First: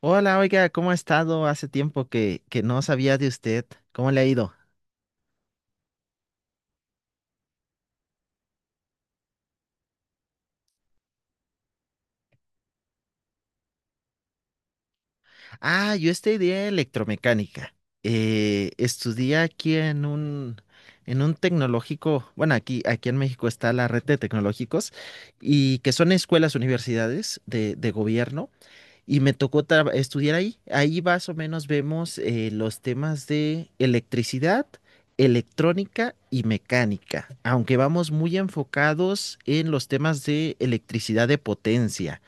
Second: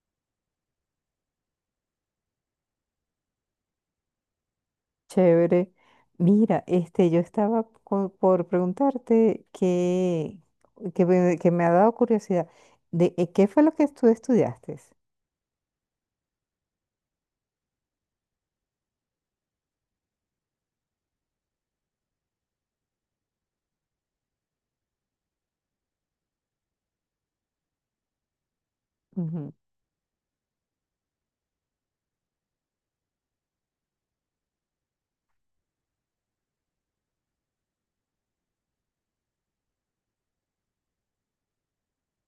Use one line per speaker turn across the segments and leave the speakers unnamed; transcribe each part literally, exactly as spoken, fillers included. Hola, oiga, ¿cómo ha estado? Hace tiempo que, que no sabía de usted. ¿Cómo le ha ido?
Chévere. Mira, este, yo estaba co- por preguntarte que, que, me que me ha dado curiosidad de eh, qué fue lo que tú estudiaste.
Ah, yo estudié electromecánica. Eh, estudié aquí en un, en un tecnológico, bueno, aquí, aquí en México está la red de tecnológicos, y que son escuelas, universidades de, de gobierno. Y me
Ujú.
tocó tra- estudiar ahí. Ahí más o menos vemos eh, los temas de electricidad, electrónica y mecánica, aunque vamos muy enfocados en los temas de electricidad de potencia.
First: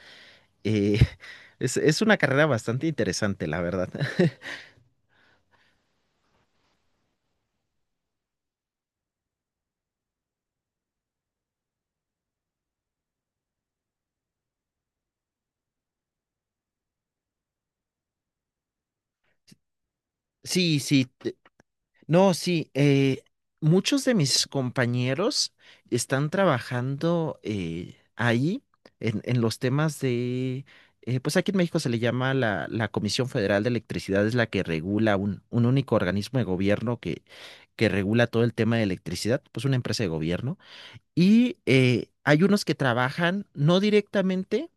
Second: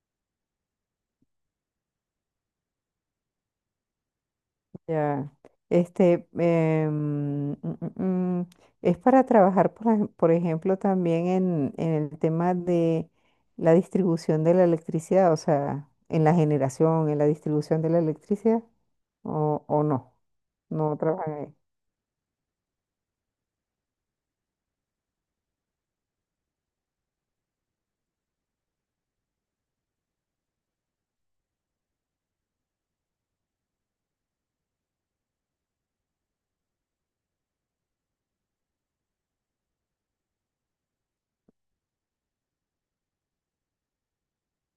Eh, es, es una carrera bastante interesante, la verdad.
Ya. Este, em, mm, mm, mm, es para trabajar, por, ej- por ejemplo, también en, en el tema de la distribución de la electricidad, o sea, en la generación, en la distribución de la electricidad, o, o no,
Sí,
no
sí.
trabajan ahí.
No, sí, eh, muchos de mis compañeros están trabajando eh, ahí en, en los temas de, eh, pues aquí en México se le llama la, la Comisión Federal de Electricidad, es la que regula un, un único organismo de gobierno que, que regula todo el tema de electricidad, pues una empresa de gobierno. Y eh, hay unos que trabajan no directamente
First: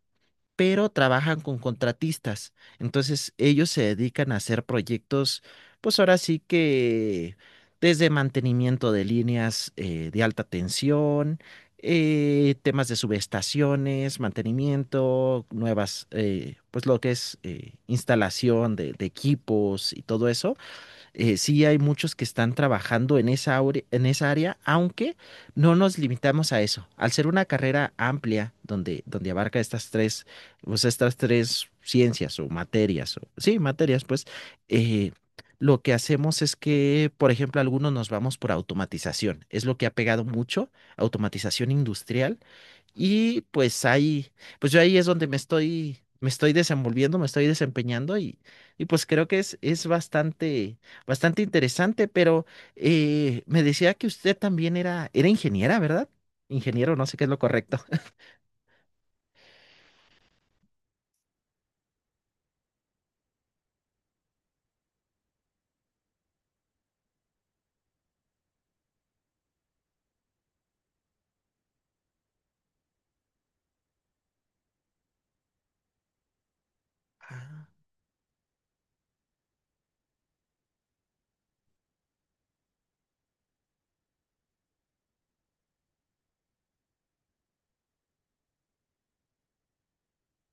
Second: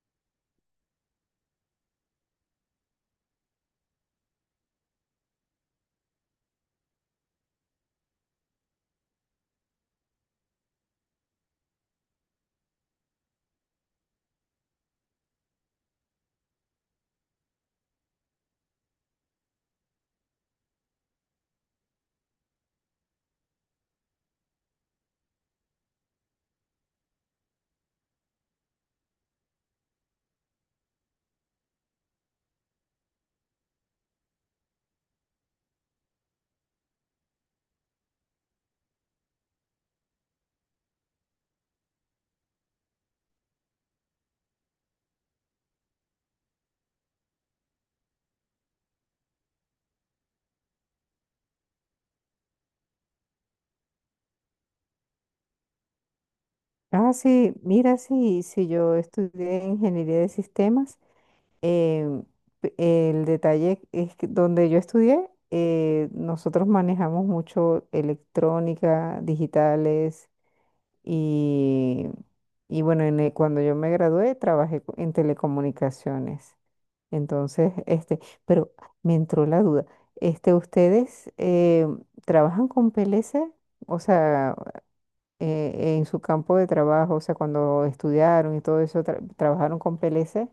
pero trabajan con contratistas. Entonces, ellos se dedican a hacer proyectos, pues ahora sí que desde mantenimiento de líneas eh, de alta tensión, eh, temas de subestaciones, mantenimiento, nuevas, eh, pues lo que es eh, instalación de, de equipos y todo eso, eh, sí hay muchos que están trabajando en esa, aure- en esa área, aunque no nos limitamos a eso. Al ser una carrera amplia donde, donde abarca estas tres, pues estas tres ciencias o materias, o, sí, materias, pues, eh, lo que hacemos es que, por ejemplo, algunos nos vamos por automatización. Es lo que ha pegado mucho, automatización industrial, y pues ahí, pues yo ahí es donde me estoy, me estoy desenvolviendo, me estoy desempeñando, y, y pues creo que es, es bastante, bastante interesante, pero eh, me decía que usted también era, era ingeniera, ¿verdad? Ingeniero, no
Ah,
sé qué es lo
sí,
correcto.
mira, sí, sí, yo estudié ingeniería de sistemas. em, p- el detalle es que donde yo estudié, eh, nosotros manejamos mucho electrónica, digitales y, y bueno, en el- cuando yo me gradué trabajé co- en telecomunicaciones.
Ah,
Entonces, este, pero me entró la duda. Este, ¿ustedes em, trabajan con P L C? O sea, eh, en su campo de trabajo, o sea, cuando estudiaron y todo eso, tra- trabajaron con P L C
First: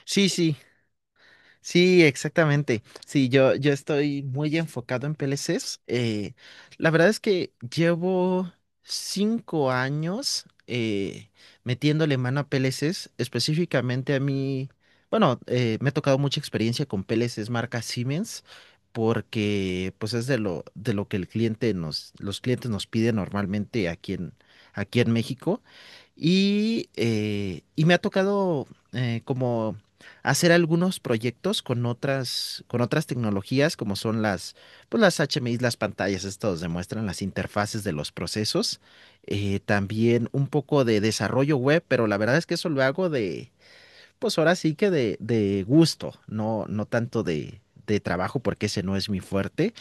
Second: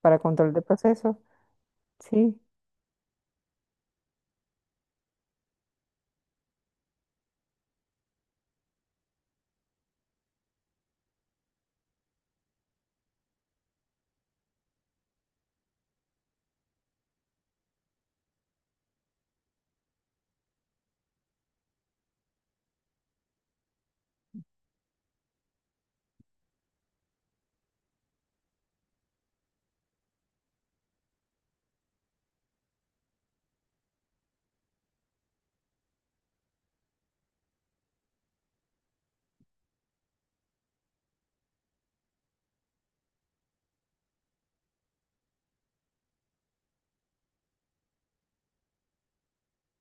para
sí,
control
sí.
de procesos.
Sí,
Sí,
exactamente. Sí, yo, yo estoy muy enfocado en P L Cs. Eh, la verdad es que llevo cinco años eh, metiéndole mano a P L Cs, específicamente a mí. Bueno, eh, me ha tocado mucha experiencia con P L Cs marca Siemens, porque pues es de lo, de lo que el cliente nos, los clientes nos piden normalmente aquí en, aquí en México. Y, eh, y me ha tocado eh, como hacer algunos proyectos con otras, con otras tecnologías, como son las, pues las H M I, las pantallas, estos demuestran las interfaces de los procesos. Eh, también un poco de desarrollo web, pero la verdad es que eso lo hago de, pues ahora sí que de, de gusto, no, no tanto de, de trabajo, porque ese no es mi fuerte.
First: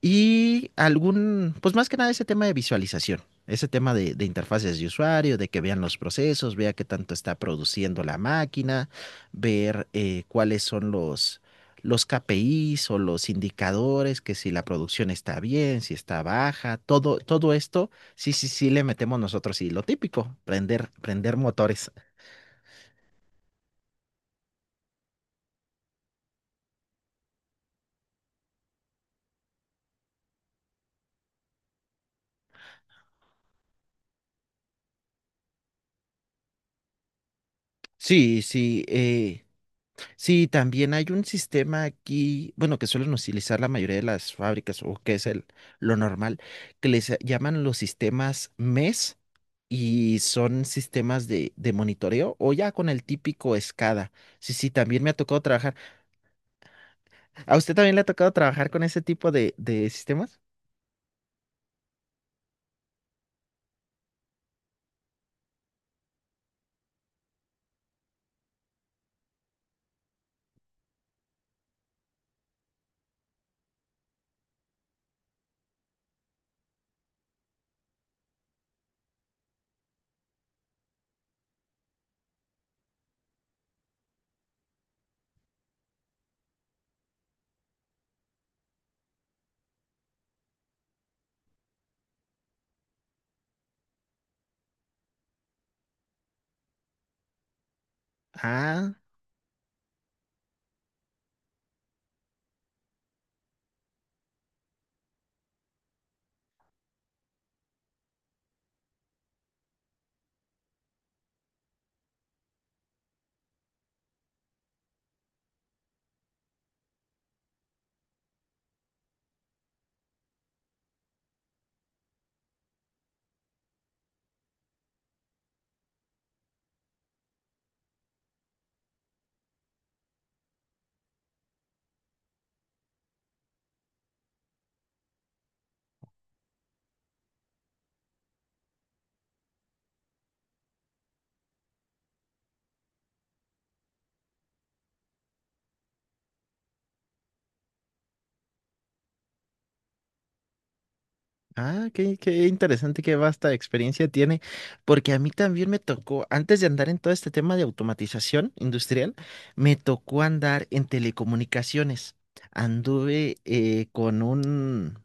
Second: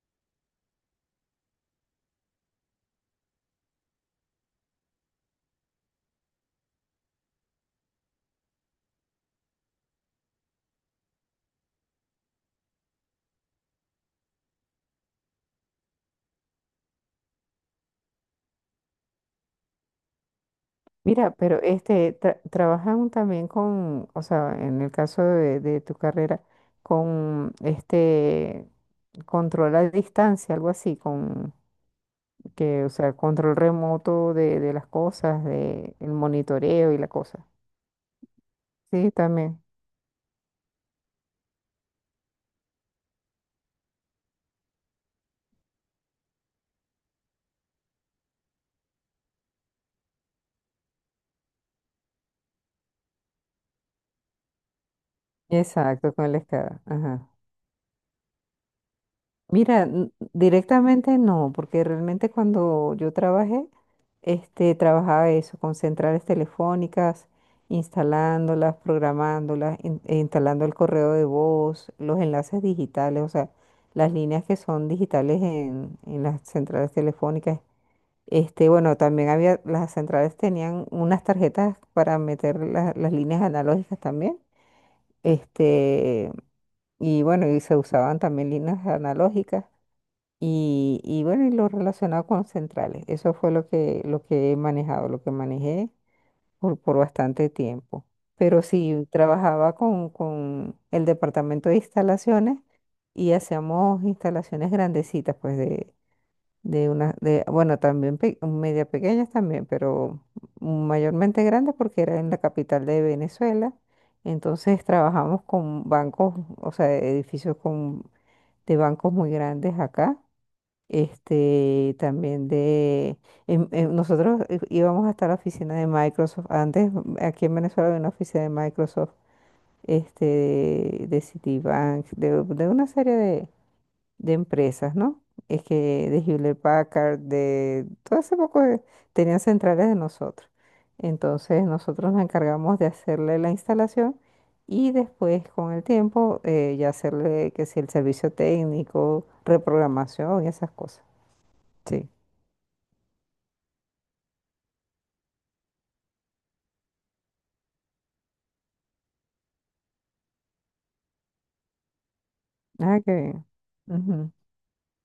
Y algún, pues más que nada ese tema de visualización, ese tema de, de interfaces de usuario, de que vean los procesos, vea qué tanto está produciendo la máquina, ver eh, cuáles son los, los K P Is o los indicadores, que si la producción está bien, si está baja, todo, todo esto, sí, sí, sí le metemos nosotros y lo típico, prender,
mira,
prender
pero
motores.
este, tra- trabajan también con, o sea, en el caso de, de tu carrera, con este control a distancia, algo así, con que, o sea, control remoto de, de las cosas, de el monitoreo y la cosa.
Sí, sí,
Sí,
eh,
también.
sí, también hay un sistema aquí, bueno, que suelen utilizar la mayoría de las fábricas, o que es el, lo normal, que les eh, llaman los sistemas M E S, y son sistemas de, de monitoreo o ya con el típico SCADA. Sí, sí, también me ha tocado trabajar.
Exacto, con la escala. Ajá.
¿A usted también le ha tocado trabajar con ese tipo de,
Mira,
de
n-
sistemas?
directamente no, porque realmente cuando yo trabajé, este, trabajaba eso, con centrales telefónicas, instalándolas, programándolas, in- e instalando el correo de voz, los enlaces digitales, o sea, las líneas que son digitales en, en las centrales telefónicas. Este, bueno, también había, las centrales tenían unas tarjetas para meter la- las líneas analógicas también. Este, y bueno, y se usaban también líneas analógicas. Y, y bueno, y lo relacionado con centrales. Eso fue lo que, lo que he manejado, lo que manejé por, por bastante tiempo. Pero
Ah.
sí, trabajaba con, con el departamento de instalaciones y hacíamos instalaciones grandecitas, pues de, de una, de, bueno, también pe- media pequeñas también, pero mayormente grandes porque era en la capital de Venezuela. Entonces trabajamos con bancos, o sea, edificios con, de bancos muy grandes acá este, también de, en- en- nosotros eh, íbamos hasta la oficina de Microsoft. Antes, mm, aquí en Venezuela había una oficina de Microsoft, este, de Citibank, de, de una serie de, de empresas, ¿no? Es que de Hewlett Packard, de todo ese poco de- tenían centrales de nosotros. Entonces, nosotros nos encargamos de hacerle la instalación y después, con el tiempo, eh, ya hacerle que si el servicio técnico, reprogramación y esas cosas.
Ah,
Sí.
qué, qué interesante, qué vasta experiencia tiene, porque a mí también me tocó, antes de andar en todo este tema de automatización industrial, me tocó andar en telecomunicaciones.
Ah, qué
Anduve
bien.
eh, con
Ujú.
un,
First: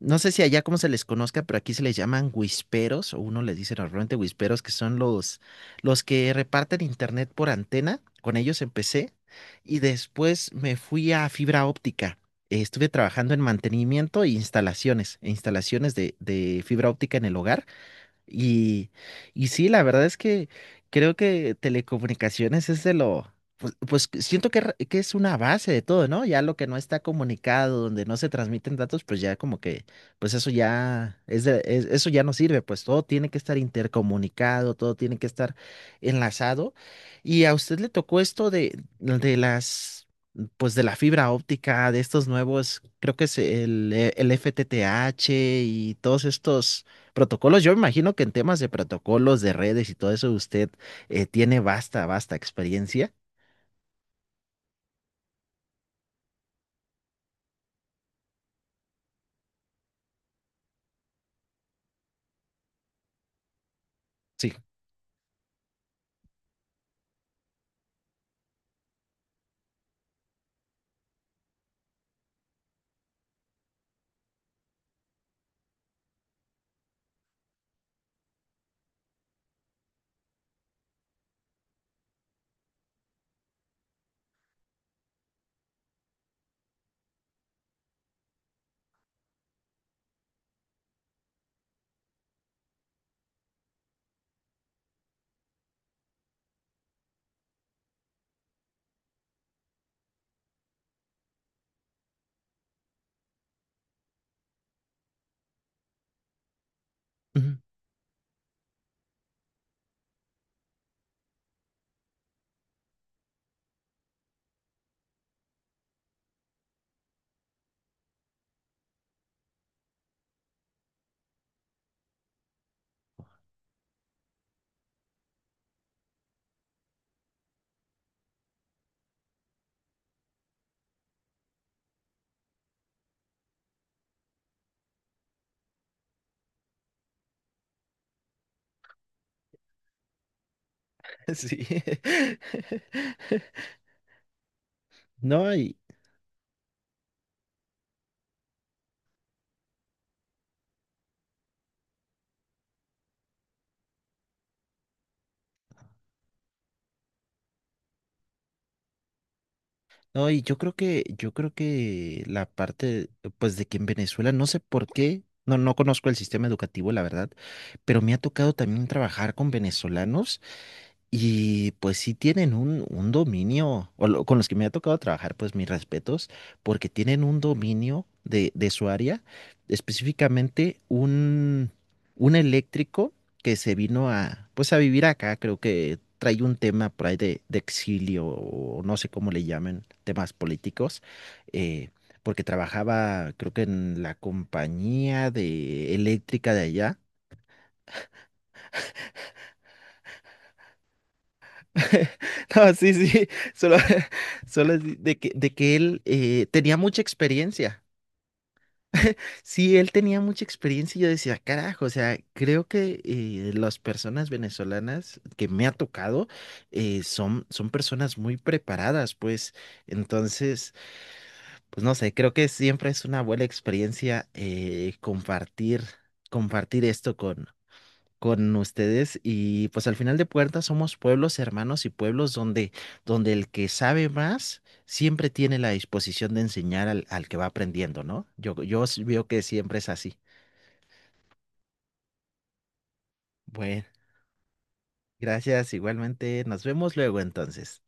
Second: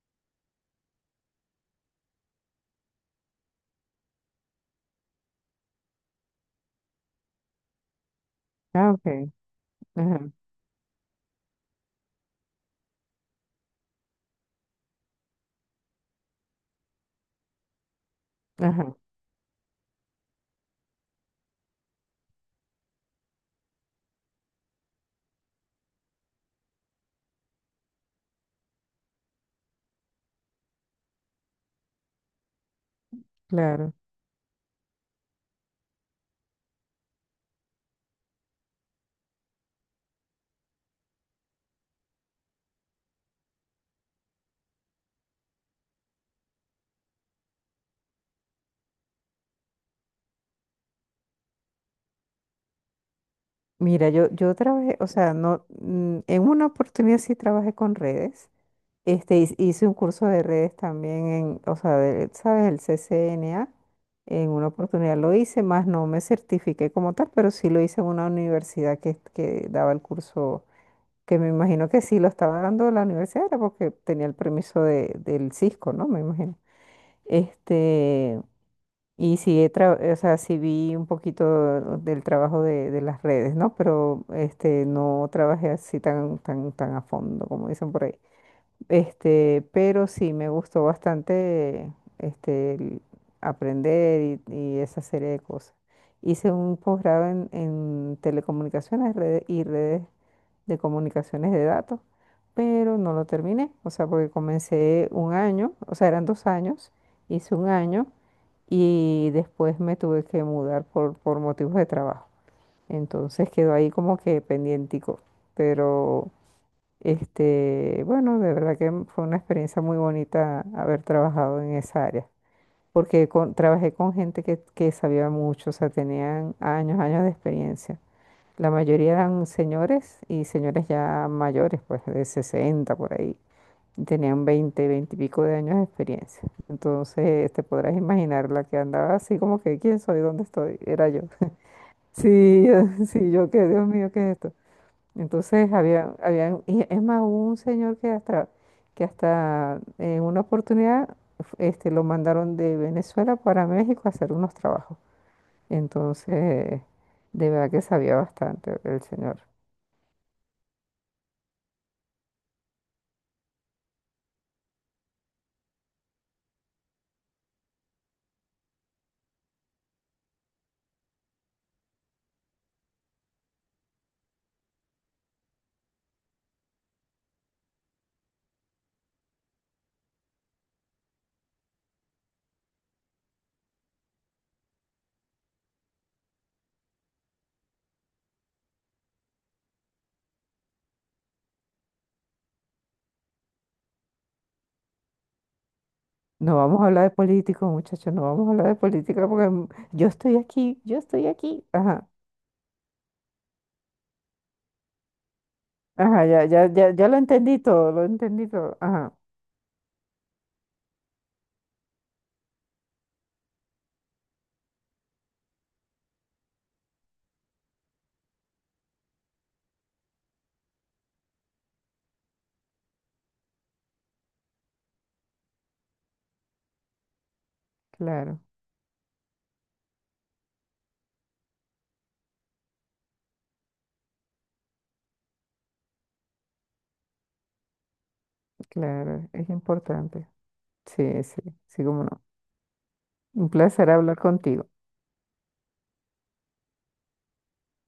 no sé si allá cómo se les conozca, pero aquí se les llaman whisperos, o uno les dice normalmente whisperos, que son los, los que reparten internet por antena. Con ellos
Ah,
empecé,
ok.
y
Ajá,
después me fui a fibra óptica. Eh, Estuve trabajando en mantenimiento e instalaciones, e instalaciones, de, de fibra óptica en el hogar. Y,
ajá,
y sí, la verdad es que creo que telecomunicaciones es de lo, pues, pues que siento que, re- que es una base de todo, ¿no? Ya lo que no está comunicado, donde no se transmiten datos, pues ya como que, pues eso ya es de- es- eso ya no sirve, pues todo tiene que estar
claro.
intercomunicado, todo tiene que estar enlazado. Y a usted le tocó esto de, de las, pues de la fibra óptica, de estos nuevos, creo que es el, el F T T H y todos estos protocolos. Yo imagino que en temas de protocolos, de redes y todo eso, usted eh, tiene vasta, vasta experiencia.
Mira, yo, yo trabajé, o sea, no, mm, en una oportunidad sí trabajé con redes. Este, hice hice un curso de redes también en, o sea, ¿de- sabes? El C C N A. En
Sí.
una oportunidad lo hice, más no me certifiqué como tal, pero sí lo hice en una universidad que, que daba el curso, que me imagino que sí lo estaba dando la universidad, era porque tenía el permiso de, del Cisco, ¿no? Me imagino. Este. Y sí, he tra- o sea, sí vi un poquito del trabajo de, de las redes, ¿no? Pero este, no trabajé así tan, tan, tan a fondo, como dicen por ahí. Este, pero sí, me gustó bastante este, el aprender y, y esa serie de cosas. Hice un posgrado en, en telecomunicaciones rede- y redes de comunicaciones de datos, pero no lo terminé, o sea, porque comencé un año, o sea, eran dos años, hice
Ujú.
un año y después me tuve que mudar por, por motivos de trabajo. Entonces quedó ahí como que pendientico, pero... Este, bueno, de verdad que fue una experiencia muy bonita haber trabajado en esa área, porque con- trabajé con gente que, que sabía mucho, o sea, tenían años, años de experiencia. La mayoría eran señores y señores ya mayores, pues de sesenta por ahí. Y tenían veinte, veinte y pico de años de experiencia. Entonces, te podrás imaginar la que andaba así como que, ¿quién soy? ¿Dónde estoy? Era yo.
Sí.
Sí, sí, yo qué, Dios mío, ¿qué es esto?
No,
Entonces
y,
había, había, y es más, hubo un señor que hasta, que hasta en una oportunidad este, lo mandaron de Venezuela para México a hacer unos trabajos. Entonces, de verdad que sabía bastante el señor.
no, y yo creo que, yo creo que la parte, pues, de que en Venezuela, no sé por qué, no, no conozco el sistema educativo, la verdad, pero me ha tocado también trabajar con venezolanos. Y pues sí tienen un, un, dominio, o lo- con los que me ha tocado trabajar, pues mis respetos, porque tienen un dominio de, de su área, específicamente un, un, eléctrico que se vino a, pues a vivir acá, creo que trae un tema por ahí de, de exilio, o no sé cómo le llamen, temas políticos, eh, porque trabajaba, creo que en la compañía de eléctrica
No
de
vamos a
allá.
hablar de políticos, muchachos, no vamos a hablar de política porque mm, yo estoy aquí, yo estoy aquí. Ajá,
No, sí, sí, solo, solo es de que, de que él
ajá, ya,
eh,
ya,
tenía
ya,
mucha
ya lo entendí
experiencia.
todo, lo entendí todo. Ajá,
Sí, él tenía mucha experiencia y yo decía, carajo, o sea, creo que eh, las personas venezolanas que me ha tocado, eh, son, son personas muy preparadas, pues entonces, pues no sé, creo que siempre es una buena experiencia, eh, compartir, compartir esto
claro,
con ustedes, y pues al final de puertas somos pueblos hermanos y pueblos donde, donde el que sabe más siempre tiene la disposición de enseñar al, al que va aprendiendo, ¿no? Yo, yo s- veo
claro,
que
es
siempre es así.
importante. Sí, sí, sí, cómo no. Un
Bueno,
placer hablar contigo.
gracias igualmente. Nos vemos luego entonces.